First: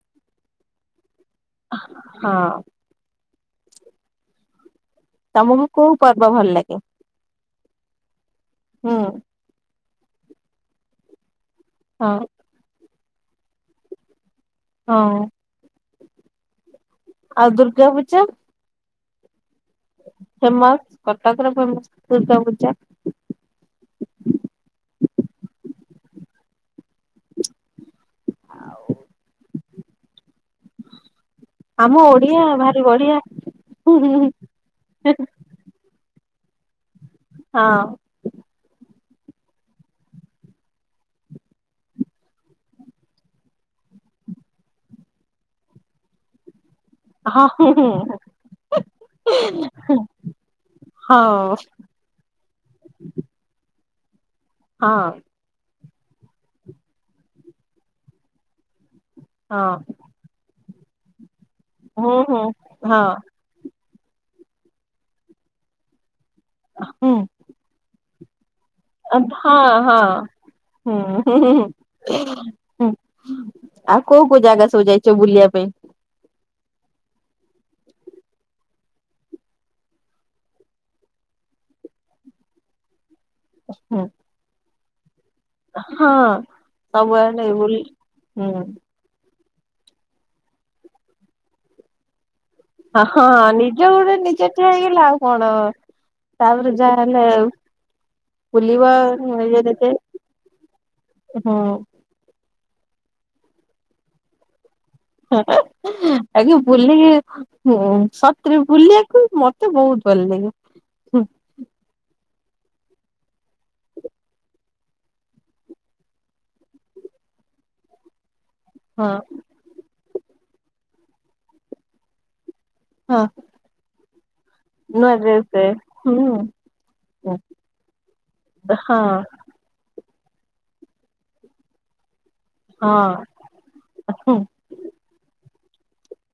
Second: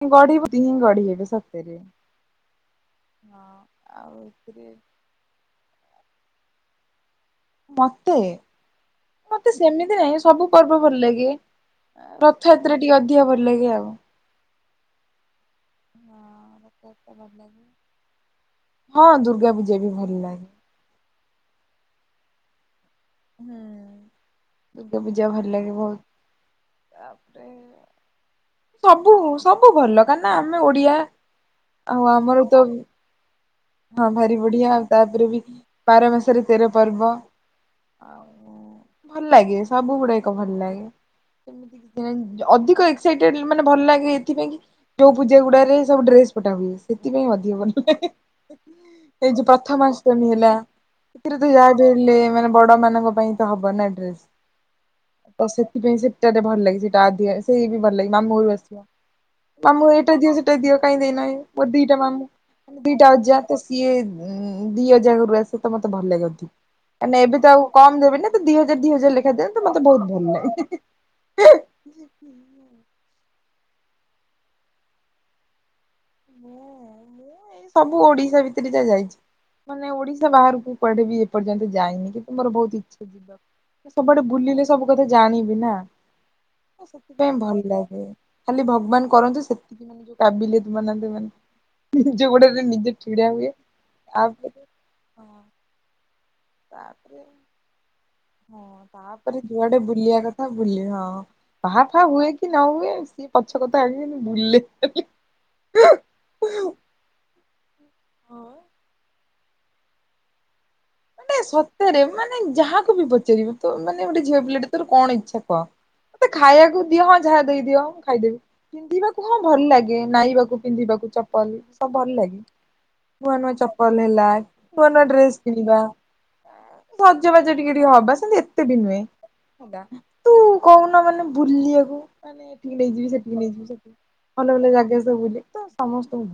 [unintelligible] ହେବେ ସତରେ ହଁ ହଁ ଆଉଥିରେ ତମକୁ କୋଉ ପର୍ବ ଭଲ ଲାଗେ? ମତେ? ହୁଁ ମତେ ସେମି ନାଇଁ ସବୁ ପର୍ବ ଭଲ ଲାଗେ। ହଁ ରଥଯାତ୍ରା। ଟିକେ ଅଧିକ ଭଲଲାଗେ ଆଉ। ହଁ। ଆଉ ଦୁର୍ଗା ପୂଜା? ହଁ ଦୁର୍ଗା ପୂଜା ବି ଭଲ ଲାଗେ। କଟର ଫେମସ୍ ଦୁର୍ଗା ପୂଜା। ହୁଁ ଦୁର୍ଗା ପୂଜା ଭଲ ଲାଗେ ବହୁତ ତାପରେ ସବୁ ସବୁ ଭଲ କାନା ଆମେ ଓଡିଆ ଆମ ଆଉ ଓଡିଆ ଆମର ତ ଭାରି ବଢିଆ ହୁଁ ହଁ ହୁଁ ହୁଁ ଭାରି ବଢିଆ ଆଉ ତାପରେ ବି ବାର ମାସରେ ତେରପର୍ବ। ହଁ ଆଉ ଭଲ ଲାଗେ ସବୁ ଗୁଡା ଏକ ଭଲ ଲାଗେ ଏନ୍‌ ଅଧିକ ଏକସାଇ ଡେଲ୍ ମାନେ ଭଲ ଲାଗେ ଏଥିପାଇଁ କି ଯୋଉ ପୂଜା ଗୁଡାରେ ସବୁ ଡ୍ରେସ ପଟା ହୁଏ। ସେଥିପାଇଁ ହଁ ଅଧିକ ହୁଁ ଭଲ ହୁଁ ଏଇ ଯୋଉ ପ୍ରଥମାଷ୍ଟମୀ ହେଲା। ଏଥିରେ ତ ହଁ। ଯାହାବି ହେଲେ ମାନେ ବଡ ମାନଙ୍କ ପାଇଁ ତ ହବ ନା। [unintelligible] ହଁ। ତ ସେଥିପାଇଁ ସେଟାରେ ଭଲ ଲାଗେ ସେଟା ଅଧିକାସେଇ ବି ଭଲ ଲାଗେ। [unintelligible] ହଁ ମାମୁ ଏଇଟା ଦିଅ ସେଟା ଦିଅ। କାଇଁ ଦେଇନାଇଁ। ମୋ ଦିଟା ହୁଁ ମାମୁ ହୁଁ ହଁ ଦିଟା ଅଜା ତ ସିଏ ଦି ଅଜା ଘରୁ ଆସେ ତ ମତେ ଭଲ ଲାଗେନି। ହୁଁ ମାନେ ଏବେ ତ ଆଉ କମ ଦେବେ ନି ନା। ହଁ ହଁ ଲାଗେ। ହୁଁ ହୁଁହୁଁହୁଁ। [unintelligible] ଆଉ କୋଉ କୋଉ ଜାଗା ସବୁ ଯାଇଚ ବୁଲିବା ପାଇଁ। ମୁଁ ସବୁ ଓଡିଶା ଭିତରେ ଯା ଯାଇଚି ମାନେ ଓଡିଶା ବାହାରକୁ କୁଆଡେ ବି ଏପର୍ଯ୍ୟନ୍ତ ଯାଇନି କିନ୍ତୁ ମୋର ବହୁତ ଇଚ୍ଛା ହୁଁ ସବୁଆଡେ ବୁଲିଲେ ସେ ସବୁ କଥା ଜା ଜାଣିବି ନା ହଁ ସେଥିପାଇଁ ସବୁଆଡେ ଭଲ ବୁଲି ଲାଗେ ହୁଁ ଖାଲି ଭଗବାନ କରନ୍ତୁ ସେତି [unintelligible] ନିଜ ଗୋଡରେ ହ ହଁ ନିଜ ଗୋଡେ ନିଜେ ତାପରେ ଠିଆ ହେଇଗଲେ ଆଉ ହଁ କଣ? ତାପରେ ଯା ହେଲେ ହୁଁ ତାପରେ ଯୁଆଡେ ବୁଲିଆ କଥା ବୁଲି ହଁ ହଁ ବାହା ଫାହା ହୁଏ। ନ ହୁଅ ସିଏ ପଛକଥା ଆଗେ ବୁଲେ। ଖାଲି। ଆଜ୍ଞା ବୁଲିକି ହୁଁ ସତ୍ରେ ବୁଲିବାକୁ ମତେ ବହୁତ ଭଲ ଲାଗେ। ହୁଁ ସତରେ ମାନେ ଯାହାକୁ ବି ପଚାରିବା ତ ମାନ ଗୋଟେ ଝଅ ପିଲାଟେ ତୋର କଣ ଇଚ୍ଛା କହ ମତେ ଖାଇବାକୁ ଦିଅ ହଁ ଯାହା ଦେଇଦିଅ ମୁଁ ଖାଇଦେବି। ପିନ୍ଧିବାକୁ ହଁ ଭଲ ଲାଗେ। ନାଇବାକୁ ପିନ୍ଧିବାକୁ ଚପଲ ସବୁ ଭଲ ଲାଗେ। ହଁ ନୂଆ ନୂଆ ଚପଲ। ଲେଲାଏ। ନୂଆ ନୂଆ ଡ୍ରେସ୍ ଡ୍ରେସ କିଣିବା। ହୁଁ ଭଜବାଜ ଟିକେ ଟିକେ ହବା ସେମତି ଏତେ ବି ନୁହେଁ ହଁ ହେଟା। ତୁ କହୁନ ମାନେ ବୁଲିବାକୁ। ମାନେ ଏଠିକି ନେଇଯିବି ହଁ ସେଠିକି ନେଇଯିବି ସେଠିକି ହୁଁ ଭଲ ଭଲ ଜାଗା ସବୁ ବୁଲି ତ। ସମସ୍ତଙ୍କୁ,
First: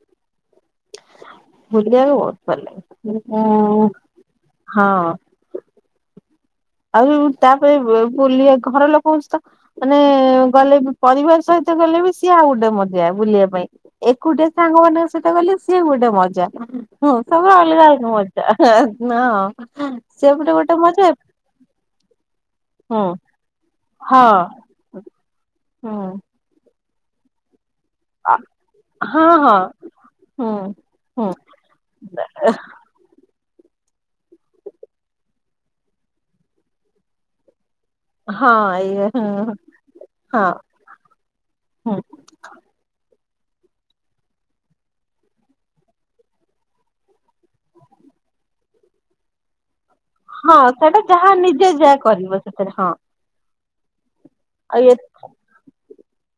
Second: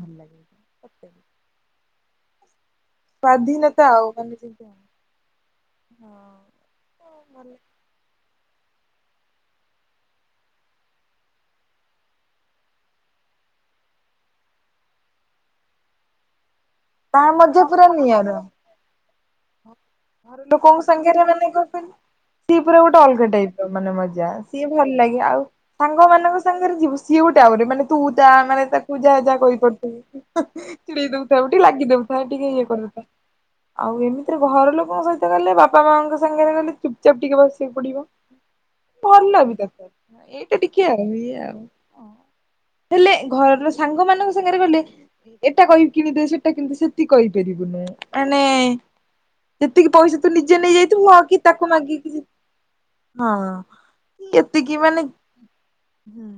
ବୁଲିବାକୁ ବହୁତ ଭଲଲାଗେ ସ୍ୱାଧୀନତା ଆଉ ମାନେ ଯେମିତି ହଁ ଆଉ ହଁ। ଆଉ ତାପରେ ବୁଲିବାକୁ। ଘର ଲୋକଙ୍କ ସହିତ ମାନେ ଗଲେ ବି ପରିବାର ସହିତ ଗଲେ ବି ସିଏ ଆଉ ଗୋଟେ ମଜା ବୁଲିବା ପାଇଁ ଏକୁଟିଆ ସାଙ୍ଗମାନାନଙ୍କ ସହିତ ଗଲେ ସିଏ ଗୋଟେ ମଜା। ହଁ ତା ସବୁ ମଜା ଅଲଗା ପୁରା ଅଲଗା ନିଆରା ମଜା। ନା। ସେ ଘର ଗୋଟେ ଗୋଟେ ଲୋକଙ୍କ ମଜା। ସାଙ୍ଗରେ ମାନେ କଣ କହିଲୁ ସିଏ ପୁରା ଗୋଟେ ହଁ ଅଲଗା ଟାଇପ୍। ମାନେ ହଁ ମଜା ସିଏ ଭଲ ଲାଗେ ଆଉ। ହୁଁ। ସାଙ୍ଗ ମାନଙ୍କ ସାଙ୍ଗେ। ଯିବ ସି ଗୋଟେ ଆଉ ଗୋଟେ ମାନେ। ତୁ ତା ମାନେ ତାକୁ ଯାହା ହଁ ଯାହା ହଁ କହିପାରୁଥିବୁ ହୁଁ ଚିଡେଇ ହୁଁ ଦଉଥାଉ ଟିକେ ଲାଗି ଦଉଥା ଟିକେ ଇଏ କରୁଥା। ଆଉ ଏମିତିରେ ଘର ଲୋକ। ଙ୍କ ସହିତ ଗଲେ ବାପା ମାଆଙ୍କ ସାଙ୍ଗରେ ଗଲେ ଚୁପଚାପ ଟିକେ ବସି। ପଡିବ ହଁ ଏଇ ଭଲ ହଁ ବି ତା ହଁ ଏଇଟା ଟିକେ ଆଉ ଇଏ ଆଉ ହୁଁ ହେଲେ। ଘରର ସାଙ୍ଗ ମାନଙ୍କ ସାଙ୍ଗରେ ଗଲେ ଏଟା କହିି କିଣିଦେ ସେଟା କିଣିଦେ ସେତିକି କହିପାରିବୁନୁ ମାନେ। ଟିକେ ପଇସା ତୁ ନିଜେ ହଁ ସେଇଟା ନେଇଯାଇଥୁିବୁ ଆ ଯାହା କି ତାକୁ ନିଜେ ଯାହା ମାଗିକି କରିବ ସେଥିରେ ହଁ ହଁ। ଏତିକି ମାନେ ହୁଁ।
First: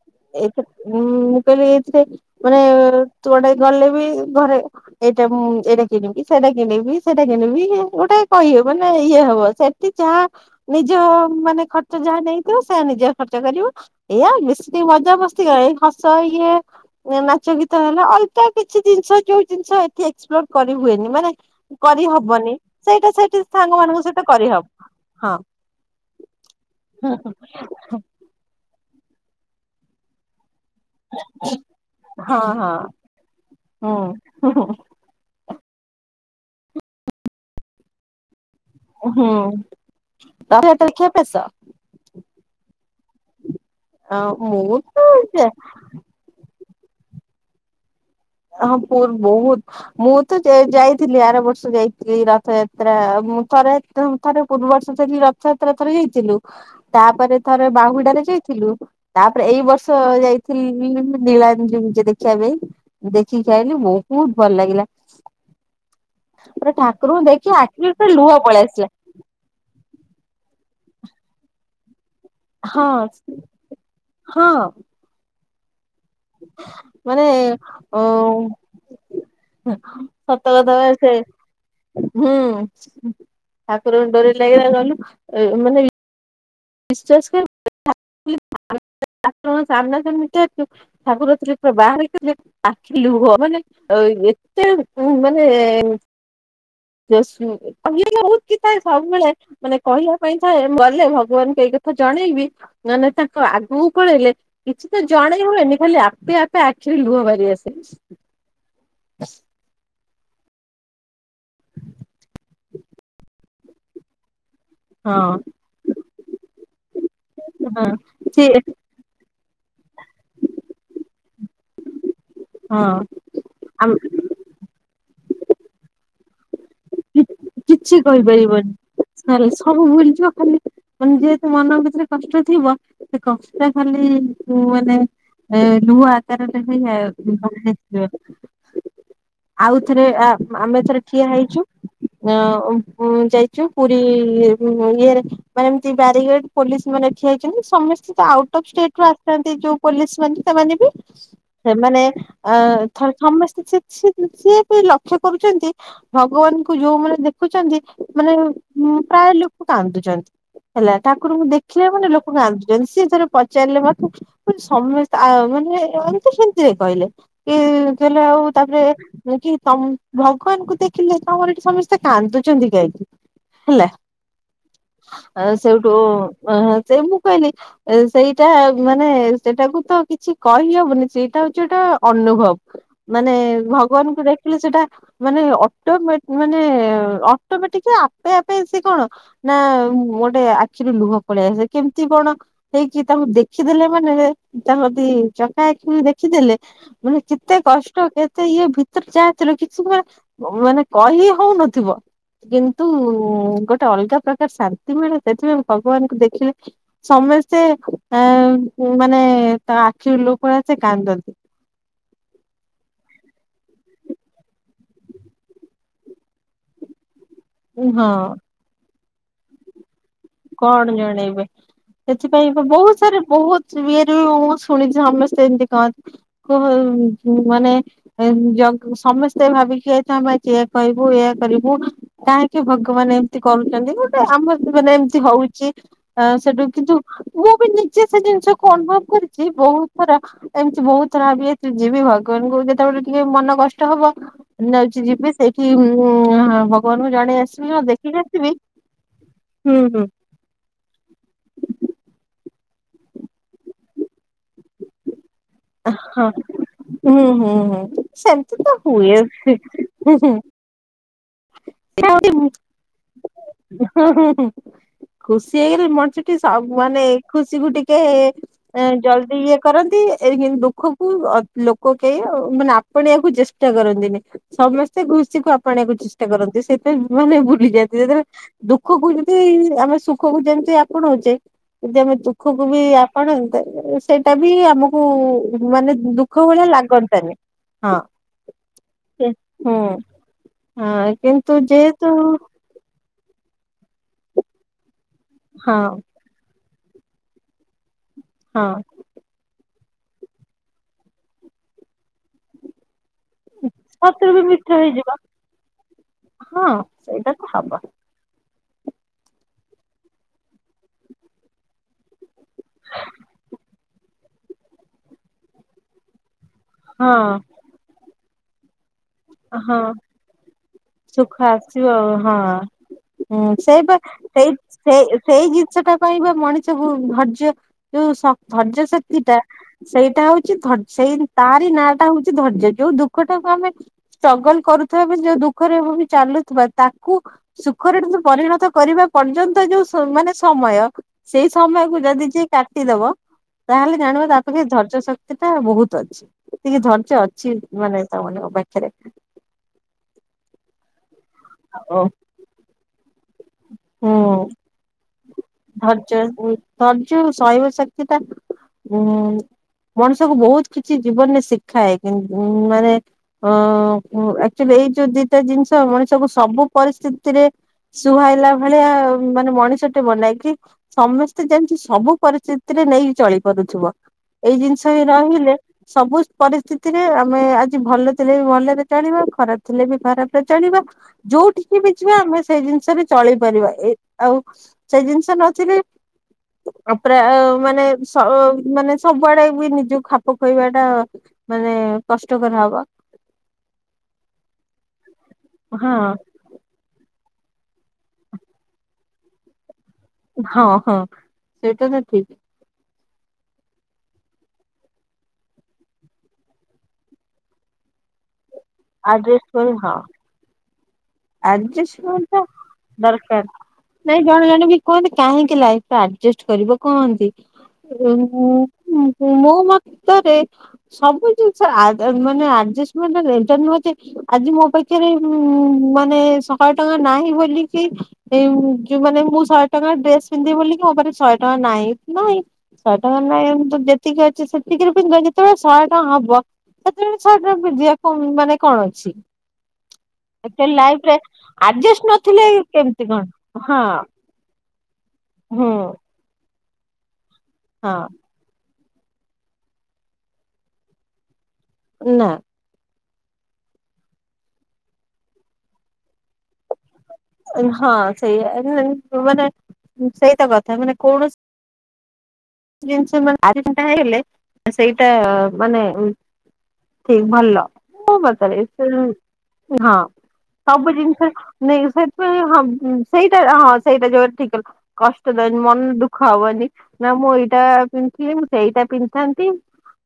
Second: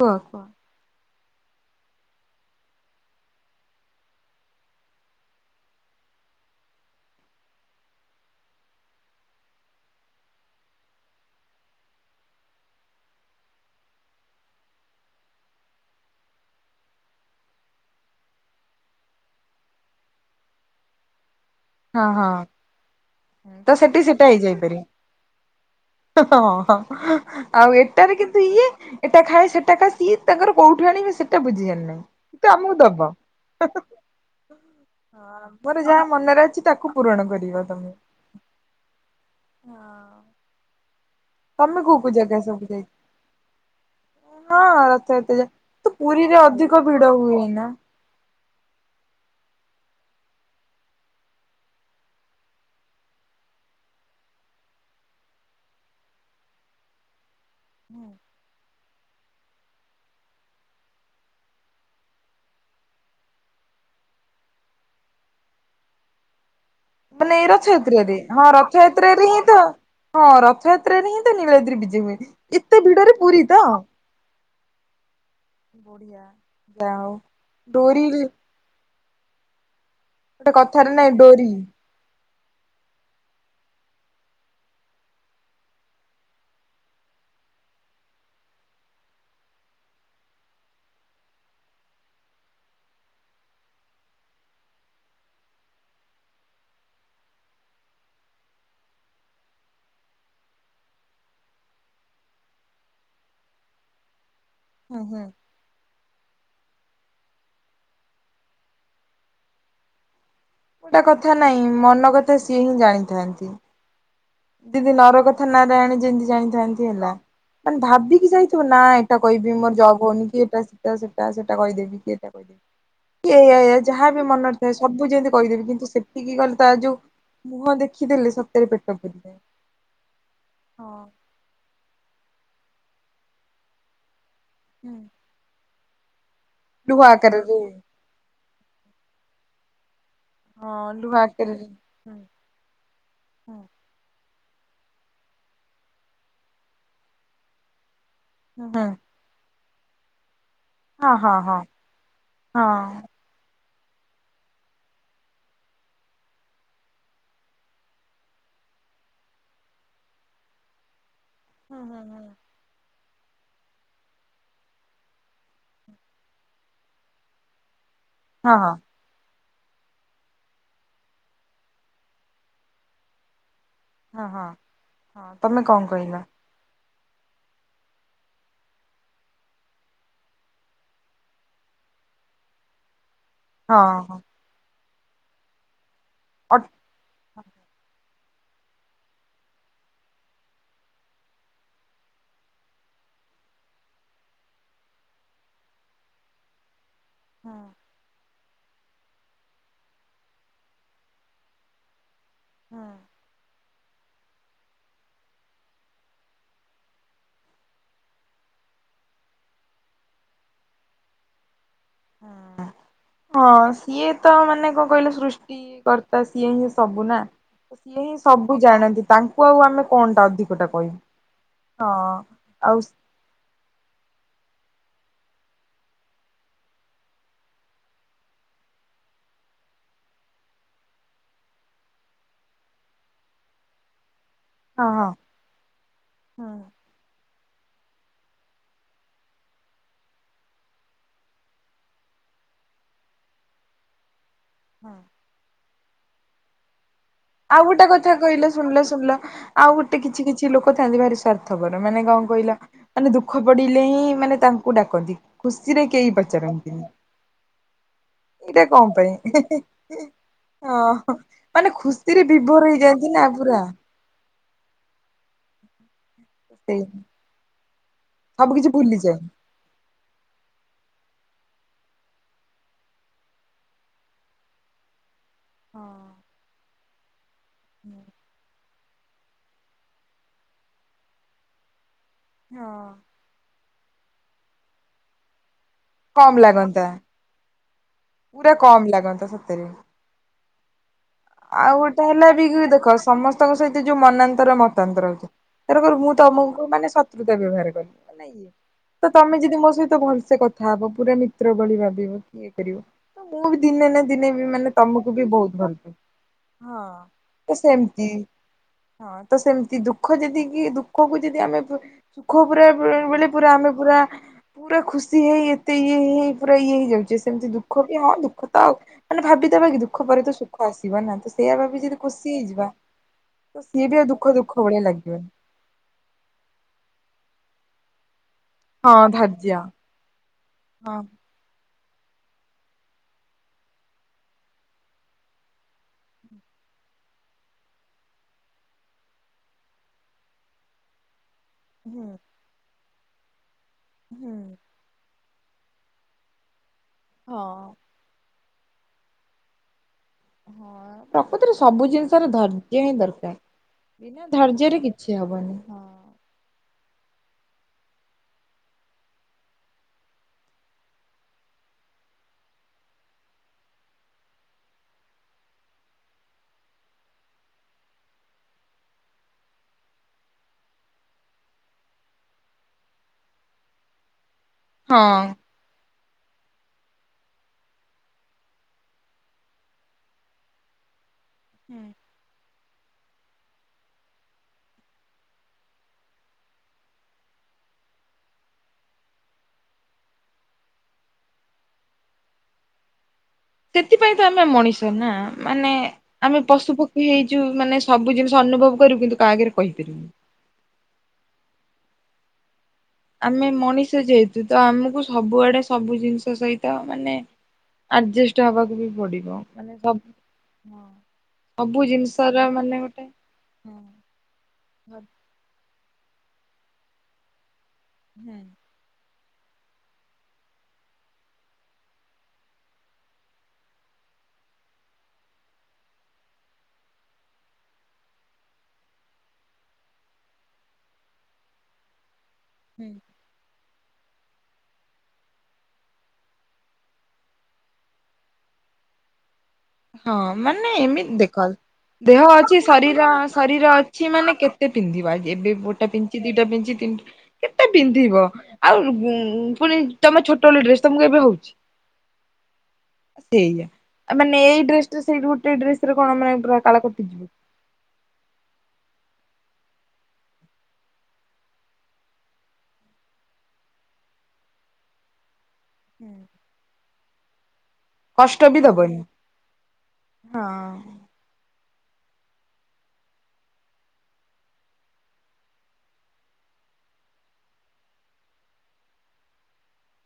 କୁହ କୁହ ଏତ। ଉଁ ମୁଁ କହିଲି ଏଇଥିରେ ମାନେ ତୁଆଟେ ଗଲେ ବି ଘରେ ଏଇଟା ମୁ ଏଇଟା କିଣିବି ସେଇଟା କିଣିବି ସେଇଟା କିଣିବି ଗୋଟେ କହିବ ମାନେ ଇଏ ହବ ସେଠି ଯାହା ନିଜ ମାନେ ଖର୍ଚ ଯାହା ନେଇଥିବ ସେୟ ନିଜ ଖର୍ଚ୍ଚ କରିବ ଏଇଆ ବେଶୀ। ମଜା ମସ୍ତି କରେ ଏ ହସ ଇଏ ନାଚ ଗୀତ ହେଲା ଅଲପା କିଛି ଜିନିଷ ଯୋଉ ଜିନିଷ ଏଠି ଏକ୍ସପ୍ଲୋର କରି ହୁଏନି ମାନେ। କରି ହଁ ହଁ ହବନି ସେଇଟା ସେଇ ତ ସେଠି ସେଟା ହେଇଯାଇପାରେ ହଁ ହଁ ଆଉ ଏଟାରେ କିନ୍ତୁ ଇଏ ଏଟା ଖାଏ ସେଟା ଖା ସିଏ ତାଙ୍କର କୋଉଠୁ ଆଣିବେ ସେଟା ବୁଝିଆର୍ ହଁ ନାହିଁ ତ ହଁ ଆମକୁ ଦବ। ହୁଁ ହୁଁ ମୋର ଯାହା ମନରେ ଅଛି ତାକୁ ପୂରଣ କରିବ ତମେ। ହୁଁ ତ ତମେ କଉ ପୂଜା କାଇ ଦେ ଅ ହଁ ମୁଁ ରଥ ଏତେ ତ ଯାଏ ତୁ ପୁରୀରେ ଅଧିକ ଭିଡ଼ା ହୁଏ ନା ହଁ ପର୍ ବହୁତ ମୁଁ ତ ଯାଇ ଯାଇଥିଲି ଆର ବର୍ଷ ଯାଇଥିଲି ରଥଯାତ୍ରା ମୁଁ ଥରେ ଥରେ ପୂର୍ବ ବର୍ଷ ରଥଯାତ୍ରା ଥରେ ଯାଇଥିଲୁ ତାପରେ ଥରେ ବାହୁଡାରେ ଯାଇଥିଲୁ ତା ଏଇ ବର୍ଷ ଯାଇଥିଲି ନୀଳାଦ୍ରିବିଜେ ଦେଖିବା ପାଇଁ ଦେଖିକି ଆଇଲିି ବହୁତ ଭଲ ଲାଗିଲା। ପୁରା ଠାକୁରଙ୍କୁ ମାନେ ଏଇ ଦେଖି ଆଖିରୁ ପୁରା ରଥଯାତ୍ରାରେ ଲୁହ ହଁ ପଳେଇ ଆସିଲା ରଥଯାତ୍ରରେ ହିଁ ତ ହଁ ରଥଯାତ୍ରା ତ୍ରାରେ ହିଁ ତ ନିଳାଦ୍ରୀ ବିଜେ ବିଜେ ହୁଏ। ଏତେ ହଁ ଭିଡରେ ପୁରୀ ତ ହଁ ବଢିଆ ଯା ହଉ ମାନେ ଅ ଡୋରି ସତ ଗୋଟେ କଥା ବା କଥାରେ ସେ ନାଇଁ ଡୋରି ହୁଁ ଠାକୁରଙ୍କ ଡୋରି ଲାଗିଲା ଗଲୁ ମାନେ ବିଶ୍ଵାସ କର ଠା୍ [inaudible] ଠାକୁରଙ୍କ ସାମ୍ନା ସାମ୍ନି ଯେହେତୁ ଠାକୁର ଥିଲେ ପୁରା ବାହାରି ଗଲେ ଆଖିରୁ ଲୁହ ମାନେ ଏତେ ମାନେ ରେ ବହୁତ କି ଥାଏ ସବୁବେଳେ ମାନେ କହିବା ପାଇଁ ଥାଏ ଗଲେ ଭଗବାନଙ୍କୁ ଏଇ କଥା ଜଣେଇବି ମାନେ ତାଙ୍କ ଆଗକୁ ପଳେଇଲେ କିଛି ତ ହୁଁ ଜଣେଇ ହୁଏନି ଖାଲି ଆ ସେ ଆପେ ଆଖିରୁ ଲୁହ ବାହାରି ଆସେ। ଗୋଟା କଥା ନାଇଁ ମନ କଥା ସିଏ ହିଁ ଜାଣିଥାନ୍ତି। ଯେମିତି ନର ହଁ କଥା ନାରାୟଣ ଯେମିତି ଜାଣିଥାନ୍ତି ହେଲା ମାନେ ହଁ ଭାବିବି କି ସେ ଯାଇଥିବ ନା ଏଟା କହିବି ମୋ ଜବ୍ ହଉନି କି ଏଇଟା ସେଟା ସେଟା ସେଟା କରିଦେବି କି ଏଟା ହଁ। କି ଏୟା ଏୟା ଯାହା ବି ମନରେ ଥାଏ ସବୁ ଯେମିତି କରିଦେବି କିନ୍ତୁ ସେତିକି ଗଲେ ତାର ଯୋଉ ମୁହଁ ଦେଖିଦେଲି ସତରେ ପେଟ ପୁରି ଖାଲି ସବୁ ଭୁଲିଯିବ ଖାଲି ମାନେ ଯେହେତୁ ମନ ଭିତରେ କ ସେ ଥିବ ସେ କଷ୍ଟା ଖାଲି କୋଉମାନେ ନୁଆ ଲୁହା ଆକାରରେ [unintelligible] ଆଉ ଏଥରେ ଆମେ ହଁ ଏଥରେ ଲୁହା ଠିଆ ହେଇଛୁ। ଆକାରରେ ହୁଁ ଅ ଯାଇଛୁ ହୁଁ ପୁରୀ। ଇଏରେ ମାନେ ଏମତି ବ୍ୟାରଗେଡ ପୋଲିସ ମାନେ ଠିଆ ହେଇଛନ୍ତି ସମସ୍ତେ। ଆଉଟ ଅଫ୍ ହୁଁ ଷ୍ଟେଟ ରୁ ଆସିନ୍ତି ଯୋଉ ପୋଲିସ ମାନେ ସେମାନେ ବି ହଁ ହଁ ହଁ ସେମାନେ ଅ ହଁ। ଥରେ ସମସ୍ତ ସେ ସି ବି ଲକ୍ଷ୍ୟ କରୁଛନ୍ତି ଭଗବାନ ଯୋଉମାନେ ଦେଖୁଛନ୍ତି ମାନେ ପ୍ରାୟ ଲୋକ କାନ୍ଦୁଛନ୍ତି ହେଲା। ଠାକୁରଙ୍କୁ ହୁଁ ଦେଖିଲା ହୁଁ ମାନେ ହୁଁ ଲୋକ କାନ୍ଦଧୁଛନ୍ତି। ପଚାରିଲେ ମେ ସମସ୍ତେ ମାନେ ଏତି ସେମତିରେ କହିଲେ କି ଲେ ଆଉ ହଁ ହଁ ତାପରେ କି ତ ଭଗବାନଙ୍କୁ ଦେଖିଲେ ତମର ଏଠି ସମସ୍ତେ କାନ୍ଦୁଛନ୍ତି କାଈକି? ହେଲା ହଁ ହଁ ହଁ ତମେ କଣ ସେଇଠୁ କହିଲ ଅ ସେ ମୁଁ କହିଲି ସେଇଟା ମାନେ ସେଇଟାକୁ ତ କିଛି କହିହବନି ସେଇଟା ହଉଛି ଗୋଟେ ଅନୁଭବ। ମାନେ ହଁ ହଁ ଭଗବାନଙ୍କୁ ଦେଖିଲେ ସେଟା ମାନେ ଅଟୋ ମେ ମାନେ ଅଟୋମେଟିକ ପପେ ସେ କଣ ନା ଗୋଟେ ଆଖିରୁ ଲୁହ ପଳେଇ ଆସ କେମିତି କଣ ହେଇକି ତାଙ୍କୁ ଦେଖିଦେଲେ ମାନେ ତାଙ୍କ ଯଦି ଚକା ଆଖି ଦେଖିଦେଲେ ମାନେ କେତେ ଅଟ କଷ୍ଟ କେ ମତେ ଇଏ ଭିତରେ ଯାଇଥିଲ କି ମାନେ ମାନେ କହି ହଉନଥିବ। କିନ୍ତୁ ଗ ଗ ଅଲଗା ପ୍ରକାର ଶାନ୍ତି ମିଳେ ସେଥିପାଇଁ ଭଗବାନଙ୍କୁ ଦେଖିଲେ ସମସ୍ତେ ଆ ମାନେ ତା ଆଖିରୁ ଲୁହ ପଳେଇ ଆସେ କାନ୍ଦନ୍ତି। ହଁ ହଁ ସିଏ ତ ମାନେ କଣ କହିଲେ ସୃଷ୍ଟିିକର୍ତ୍ତା ସିଏ ହିଏ ସବୁ ନା ସିଏ ହଁ ହିଁ ସବୁ ଜାଣନ୍ତି। ତାଙ୍କୁ ଆଉ ଆମେ କଣଟା ଅଧିକଟା କଣ କହିବୁ। ଜଣେଇବେ ହଁ ସେଥିପାଇଁ ଆଉ ବହୁତ ସାରା ବହୁତ ମୁଁ ଶୁଣିଛି ସମସ୍ତେ ଏମତି କନ୍ତି ମାନେ ସମସ୍ତେ ଭାବିକି ଯାଇଥା କହିବୁ ଇ କରିବୁ କାହିଁକି ଭଗବାନ ଏମିତି କରୁଛନ୍ତି। ଆମ ମାନେ ହଁ ହଁ ଏମତି ହଉଛି ହୁଁ ସେଠୁ କିନ୍ତୁ ମୁଁ ବି ନିଜେ ସେ ଜିନିଷ କ ଅନୁଭବ କରିଛି ବହୁତ ଥର ଏମିତି ବହୁତ ଥର ଭାବିି ଯିବି ଭଗବାନଙ୍କୁ ଯେତେବେଳେ ଟିକେ ମନ କଷ୍ଟ ହବ ହୁଁ। ନେଉଛି ଯିବି ସେଇଠି [unintelligible] ଆଉ ଆସିବି ହଁ ଗୋଟେ କଥା ଦେଖିକି କହିଲ ଆସିବି ଶୁଣିଲ ଶୁଣିଲ ଆଉ ହୁଁ ଗୋଟେ ହୁଁ କିଛି କି କିଛି ଲୋକ ଥାଆନ୍ତି ଭାରି ସ୍ଵାର୍ଥପର ମାନେ କଣ କହି ମାନେ ଦୁଃଖ ପଡିଲେ ହିଁ ମାନେ ତାଙ୍କୁ ଡାକନ୍ତି। ଖୁସିରେ କେହି ହଁ ପଚାରନ୍ତିନି ହୁଁ ହୁଁ ହୁଁ। ସେମତି ଏଇଟା ତ କଣ ପାଇଁ ହୁଏ। ହୁଁ ହୁଁ ହୁଁ। ହଁ। ମାନେ ଖୁସିରେ ବିଭୋର ହେଇଯାଆନ୍ତି ନା ପୁରା। ହୁଁ ହୁଁ ଖୁସି ହେଇଗଲେ ମଣିଷଟି ସବୁ ସେଇ ମାନେ ଖୁସିକୁ ଟିକେ ସବୁ କିଛି ଭୁଲିଯାଏ। ଜଲଦି ଇଏ କରନ୍ତି ଏଇ ଯେମିତି ଦୁଃଖକୁ ଲୋକ କେହି ମାନେ ଆପଣେବାକୁ ଚେଷ୍ଟା କରନ୍ତିନି ସମସ୍ତେ ଆପଣେଇବାକୁ ଚେଷ୍ଟା ହଁ। କରନ୍ତି। [unintelligible] ମାନେ ଭୁଲିଯାଆନ୍ତି ଯେତେବେଳେ ଦୁ ସୁଖକୁ ଯେମିତି ଆମେ ସୁଖକୁ ଯେମିତି ଆପଣଉଚେ ଯଦି ଆମେ ଦୁଃଖକୁ ବି ହଁ ଆପଣ ସେଇଟା ବି ଆମକୁ ମାନେ ଦୁଃଖ କମ ଭଳିଆ ଲାଗନ୍ତା ଲାଗନ୍ତାନି ହଁ ପୁରା କମ ଲାଗନ୍ତା ସତରେ। ହୁଁ। ହଁ। କିନ୍ତୁ ଆଉ ଗୋଟେ ଯେହେତୁ ହେଲା ବି ଦେଖ ସମସ୍ତ ତାଙ୍କ ସହିତ ଯୋଉ ମନାନ୍ତର ମତାନ୍ତର ହଁ [unintelligible] ମୁଁ ତ ମାନେ ସତ୍ [unintelligible] ବ୍ୟବହାର କରେ ହଁ। ନାଇଁ ତମେ ଯଦି ମୋ ସହିତ ତ ଭଲସେ କଥା ହବ ପୁରା ମିତ୍ର ଭଳି ଭାବିବ କି ଇଏ କରିବ ତ ମୁଁ ବି ଦିନେ ନା ଦିନେ ସତରେ ବି ମିଠା ମାନେ ହେଇଯିବ। ତମକୁ ବି ବହୁତ ଭଲପାଇବି। ହଁ ତ ସେମତି ହଁ ତ ସେମିତି ଦୁଃଖ ଯଦି କି ଦୁଃଖକୁ ଯଦି ଆମେ ସୁଖ ପୁରା ବେଳେ ପୁରା ଆମେ ପୁରା ପୁରା ଖୁସି ହେଇ ଏତେ ଇଏ ହେଇ ପୁରା ଇଏ ହେଇଯାଉଛେ ହଁ ସେମିତି ଦୁଃଖ ବି ହାଁ ଦୁଃଖ [unintelligible] ମାନେ ଭାବିଦବା ହଁ କି ଦୁଃଖ ପରେ ତ ସୁଖ ଆସେ ସୁଖ ଆସିବ ଆଉ ହଁଁ ତ ସେଇ ସିଏ ବି ଆଉ ଦୁଃଖ ସେଇ ଦୁଃଖ ଭଳିଆ ସେ ଲାଗିବନି। ସେଇ ଜିନିଷ ଟା ପାଇଁ ବା ମଣିଷ ଧର୍ଯ୍ୟ ଏ ଯୋଉ ସ ଧୈର୍ଯ୍ୟ ହଁ ଶକ୍ତି ଟା ଧୈର୍ଯ୍ୟ। ସେଇଟା ହଉଛି। ଧର୍ ହଁ ସେଇ ତାରି ନାଁ ଟା ହଉଛି ଧୈର୍ଯ୍ୟ ଯୋଉ ଦୁଃଖ ଟାକୁ ଆମେ। ଷ୍ଟ୍ରଗଲ କରୁଥିବା। ବି ଯୋଉ ଦୁଃଖରେ ହୋଉ ଚାଲୁଥିବା। ତାକୁ ସୁଖରେ କିନ୍ତୁ କରିବା ପର୍ଯ୍ୟନ୍ତ ଯୋଉ ସ ମାନେ ସମୟ ସେଇ ସମୟ କୁ ହୁଁ ଯଦି ଯିଏ କାଟ୍ ଟିଦେବ। ତାହେଲେ ଜାଣିବା ହୁଁ। ତାର ତକି ଧର୍ଯ୍ୟ ଶକ୍ତି। ସେଟା ବହୁତ ଅଛି। ଟିକେ ଧୈର୍ଯ୍ୟ ଅଛି ହଁ। ମାନେ ତା ମାନେ ମୋ ପାଖେ। ଖରେ। ହଁଆଉ। ପ୍ରକୃତରେ ସବୁ ଜିନିଷ ର ଧୈର୍ଯ୍ୟ ହିଁ ଦରକାର। ବିନା ହୁଁ। ଧୈର୍ଯ୍ୟରେ କିଛି। ହବନି ହଁ। ଧର୍ଯ୍ୟ ଆଉ ଶୈବ ଶକ୍ତି ଟା ଉଁ ମଣିଷକୁ ବହୁତ କିଛି ଜୀବନରେ ଶିଖାଏ। କିନ୍ତୁ ମାନେ ଅ ଆକ୍ଚୁଆଲି ଏଇ ଯୋଉ ଦିଟା ଜିନିଷ। ମଣିଷକୁ ସବୁ ପରିସ୍ଥିତିରେ ସୁହାଇଲା ଭଳିଆ ମାନେ ମଣିଷ କୁ ଗୋଟେ ବନେଇକି ସମସ୍ତେ ଯେମିତି ସବୁ ପରିସ୍ଥିତିରେ ନେଇକି ଚଳି ପାରୁଥିବ। ଏଇ ଜିନିଷ ବି ହଁ। ରହିଲେ। ସବୁ ପରିସ୍ଥିତିରେ ଆମେ ଆଜି ଭଲ ଥିଲେ ବି ଭଲରେ ଚଳିବା ଖରାପ ଥିଲେ ବି ଖରାପରେ ଚଳିବା। ଯୋଉଠିକି ହୁଁ। ବି ଯିବା ଆମେ ସେଇ ଜିନିଷରେ ଚଳେଇ ପାରିବା ଏଇ ଆଉ। ସେ ଜିନିଷ ନଥିଲେ ପ୍ରା ମାନେ ସ ମାନେ ସବୁଆଡେ ବି ନିଜ ଖାପ ଖୁଆଇବା ଟା ମାନେ କଷ୍ଟକର ହବ। ସେଥିପାଇଁ ତ ଆମେ ମଣିଷ ନା। ମାନେ ହଁ ଆମେ ପଶୁ ପକ୍ଷୀ ହେଇ ଯଉ ମାନେ ସବୁ ଜିନିଷ ଅନୁଭବ କରିବୁ। କିନ୍ତୁ କାହା ଆଗରେ କହିପାରିବୁନି। ହଁ ହଁ ସେଇଟା ତ ଠିକ୍। ଆମେ ମଣିଷ ଯେହେତୁ ତ ଆମକୁ ସବୁଆଡେ ସବୁ ଜିନିଷ ସହିତ ମାନେ ଆଜେଷ୍ଟ୍ ହେବାକୁ ବି ପଡିବ ମାନେ ସବ୍ ହଁ। ସବୁ ଆଜଷ୍ଟମେନଟ ଟା ଜିନିଷର ମାନେ ଗୋଟେ ଦରକାର। ହଁ ନାଇ ଜଣେ ଜଣ ବି ହଁ କୁହନ୍ତି କାହିଁକି ଲାଇ ତ ଆଜେଷ୍ଟ କରିବ କହନ୍ତି। ହୁଁ [unintelligible] ମୋ ମତରେ ସବୁ ଜିନିଷ ଆ ଜ ମାନେ ଆଜସମେଣ୍ଟ ଏଟା ନୁହେଁ ଯେ ଆଜି ମୋ ପାଖରେ ମାନେ ଶହେ ଟଙ୍କା ନାହିଁ ବୋଲିକି। ଏ ଯୋଉ ମାନେ ମୁଁ ଶହେ ଟଙ୍କା ଡ୍ରେସ ପିନ୍ଧିବି ବୋଲିକି। ମୋ ପାଖରେ ଶହେ ଟଙ୍କା ନାହିଁ। ନାଇଁ ହୁଁ। ଶହେ ଟଙ୍କ ନାଇଁ ଯେତିକି ଅଛି ସେ ସେତିକିରେ ପିନ୍ଧିବ। ଯେତେବେଳେ ଶହେ ଟଙ୍କା ହବ ସେତେବେଳେ ଶହେ ଟଙ୍କା ପିନ୍ଧିବା କ ମାନେ କଣ ଅଛି। ହଁ ମାନେ ଆକ୍ଚୁଆଲି ଏମି ଲାଇଫରେ ଦେଖ ଆଡଜଷ୍ଟ ଦେହ ନଥିଲେ ଅଛି କେମିତି ଶରୀର କଣ ଶରୀର ହଁ ଅଛି ମାନେ କେତେ ପିନ୍ଧିବା ଏବେ ହୁଁ ଗୋଟେ ପିନ୍ଧିଚି ଦିଟା ପିନ୍ଧିଚି କି [unintelligible] କେତେ ହଁ ପିନ୍ଧିବ। ଆଉ ଉ ପୁଣି ତମେ ଛୋଟବେଳେ ଡ୍ରେସ ତମକୁ ଏବେ ହଉଚି। ନା। ସେଇୟା ମାନେ [unintelligible] ଏଇ ଡ୍ରେସ୍ ଟାରେ ସେଇ ଗୋଟେ ଡ୍ରେସରେ କଣ ମାନେ ପୁରା କାଳ କଟିଯିବ ହଁ ସେଇୟା ମାନେ ସେଇତ କଥା ମାନେ କୌଣସି ଜିନିଷ ମ [unintelligible] ଆଠୁଟା ହେଇଗଲେ ସେଇଟା ମାନେ ଉ ସେ ଭଲ। ମୋ କଷ୍ଟ ମତରେ ବି ଦବନି ହଁ ହଁ। ସବୁ ଜିନିଷ ନାଇଁ ସେଥିପାଇଁ ହଁ ସେଇଟା ହଁ ସେଇଟା ଯୋଉଟା ଠିକ କହିଲ କଷ୍ଟ ଦବନି ମନ ଦୁଃଖ ହବନି। ନା ମୁଁ ଏଇ ଏଇଟା ପିନ୍ଧିଥିଲି ମୁଁ ସେଇଟା ପିନ୍ଧଥାନ୍ତି।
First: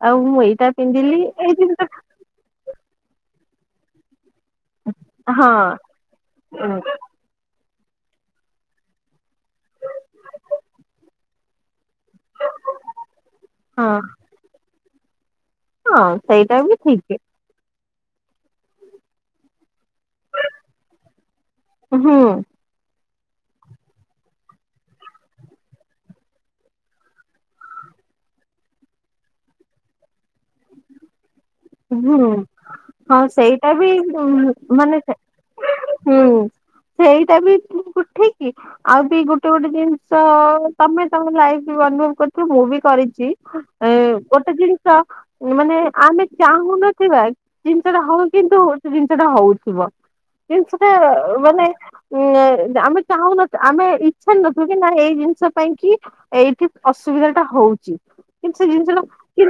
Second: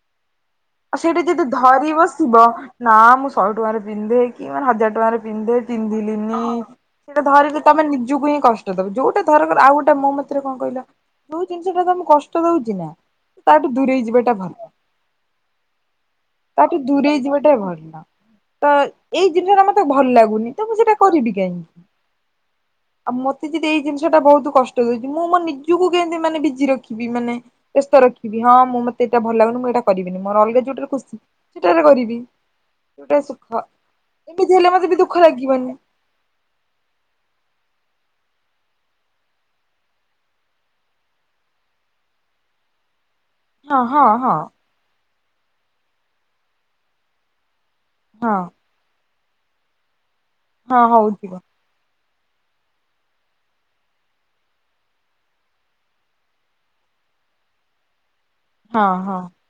ଆଉ ମୁଁ ଏଇ ଆଉ ପିନ୍ଧିଲି ସେଇଠି ଯଦି ଜିନିଷ ଧରି ବସିବ ନା ମୁଁ ସ ପିନ୍ଧେଇ କି [unintelligible] କି ମାନ ହଜାର ଟଙ୍କାରେ ହଁ ପିନ୍ଧେ ପିନ୍ଧିଲିନି ସେଇଟା ଧରିକି ତମେ ନିଜକୁ ହିଁ କଷ୍ଟ ଦବ। ଯୋଉଟା ଧର ଆଉ ଗୋଟେ ମୋ ମତରେ କଣ କହିଲ ଯଉ ଜିନିଷ ଟା ତମକୁ କଷ୍ଟ ଦଉଛି ନା ତାଠୁ ହଁ ଦୂରେଇ ଯିବାଟା ଭଲ। ହଁ ସେଇଟା ତାଠୁ ବି ଦୂରେଇ ଠିକ୍। ଯିବାଟା ଭଲ ତ ଏଇ ଜିନିଷଟା ମତେ ଭଲ ଲାଗୁନି ତ ମୁଁ ସେଇଟା କରିବି କାହିଁକି? ହୁଁ ଆଉ ମତେ ଯଦି ଏଇ ଜିନିଷ ଟା ବହୁତ କଷ୍ଟ ଦଉଚି ମୁଁ ମୋ ନିଜକୁ କେମିତି ମାନେ ବିଜି ରଖିବି। ମାନେ ବ୍ୟସ୍ତ ରଖିବି ହଁ ମୁଁ ମତେ ଏଇଟା ଭଲ ଲାଗୁନି ମୁଁ ଏଇଟା କରିବି। ମୁଁ ମୋର ଅଲଗା [unintelligible] ଜୋଟରେ ଖୁସି ସେଟାରେ କରିବି ହୁଁ ହଁ ଯୋଉଟା ସୁଖ ସେଇଟା ବି ଏମିତି ହେଲେ ମତେ ବି ମାନେ ଦୁଃଖ ଲାଗିବନି ହୁଁ ସେଇଟା ବି ଠିକ କି ଆଉ ବି ଗୋଟେ ଗୋଟେ ଜିନିଷ ତମେ ତମର ଲାଇଫ ବି ଅନୁଭବ କରୁଥିବ ମୁଁ ବି କରିଚି। ହଁ ହଁ ସେଇ ହଁ ଗୋଟେ ଜିନିଷ ମାନେ ଆମେ ଚାହୁଁନଥିବା ଇ ଜିନିଷଟା ହଉ ହଁ କିନ୍ତୁ ଜ ସେଇଟା ହେଉଥିବ। ଜିନିଷ ହଁ ଟା ହଉଥିବ ମାନେ ଉଁ ଆମେ ଚାହୁଁନଥିବା ଆମେ ଇଚ୍ଛା ନଥିବ କି ନା ଏଇ ଜିନିଷ ପାଇଁ କି ଏଇଠି ଅସୁବିଧା ଟା ହଉଛି। କି ହଁ ଜିନିଷ ହଁ। ଟା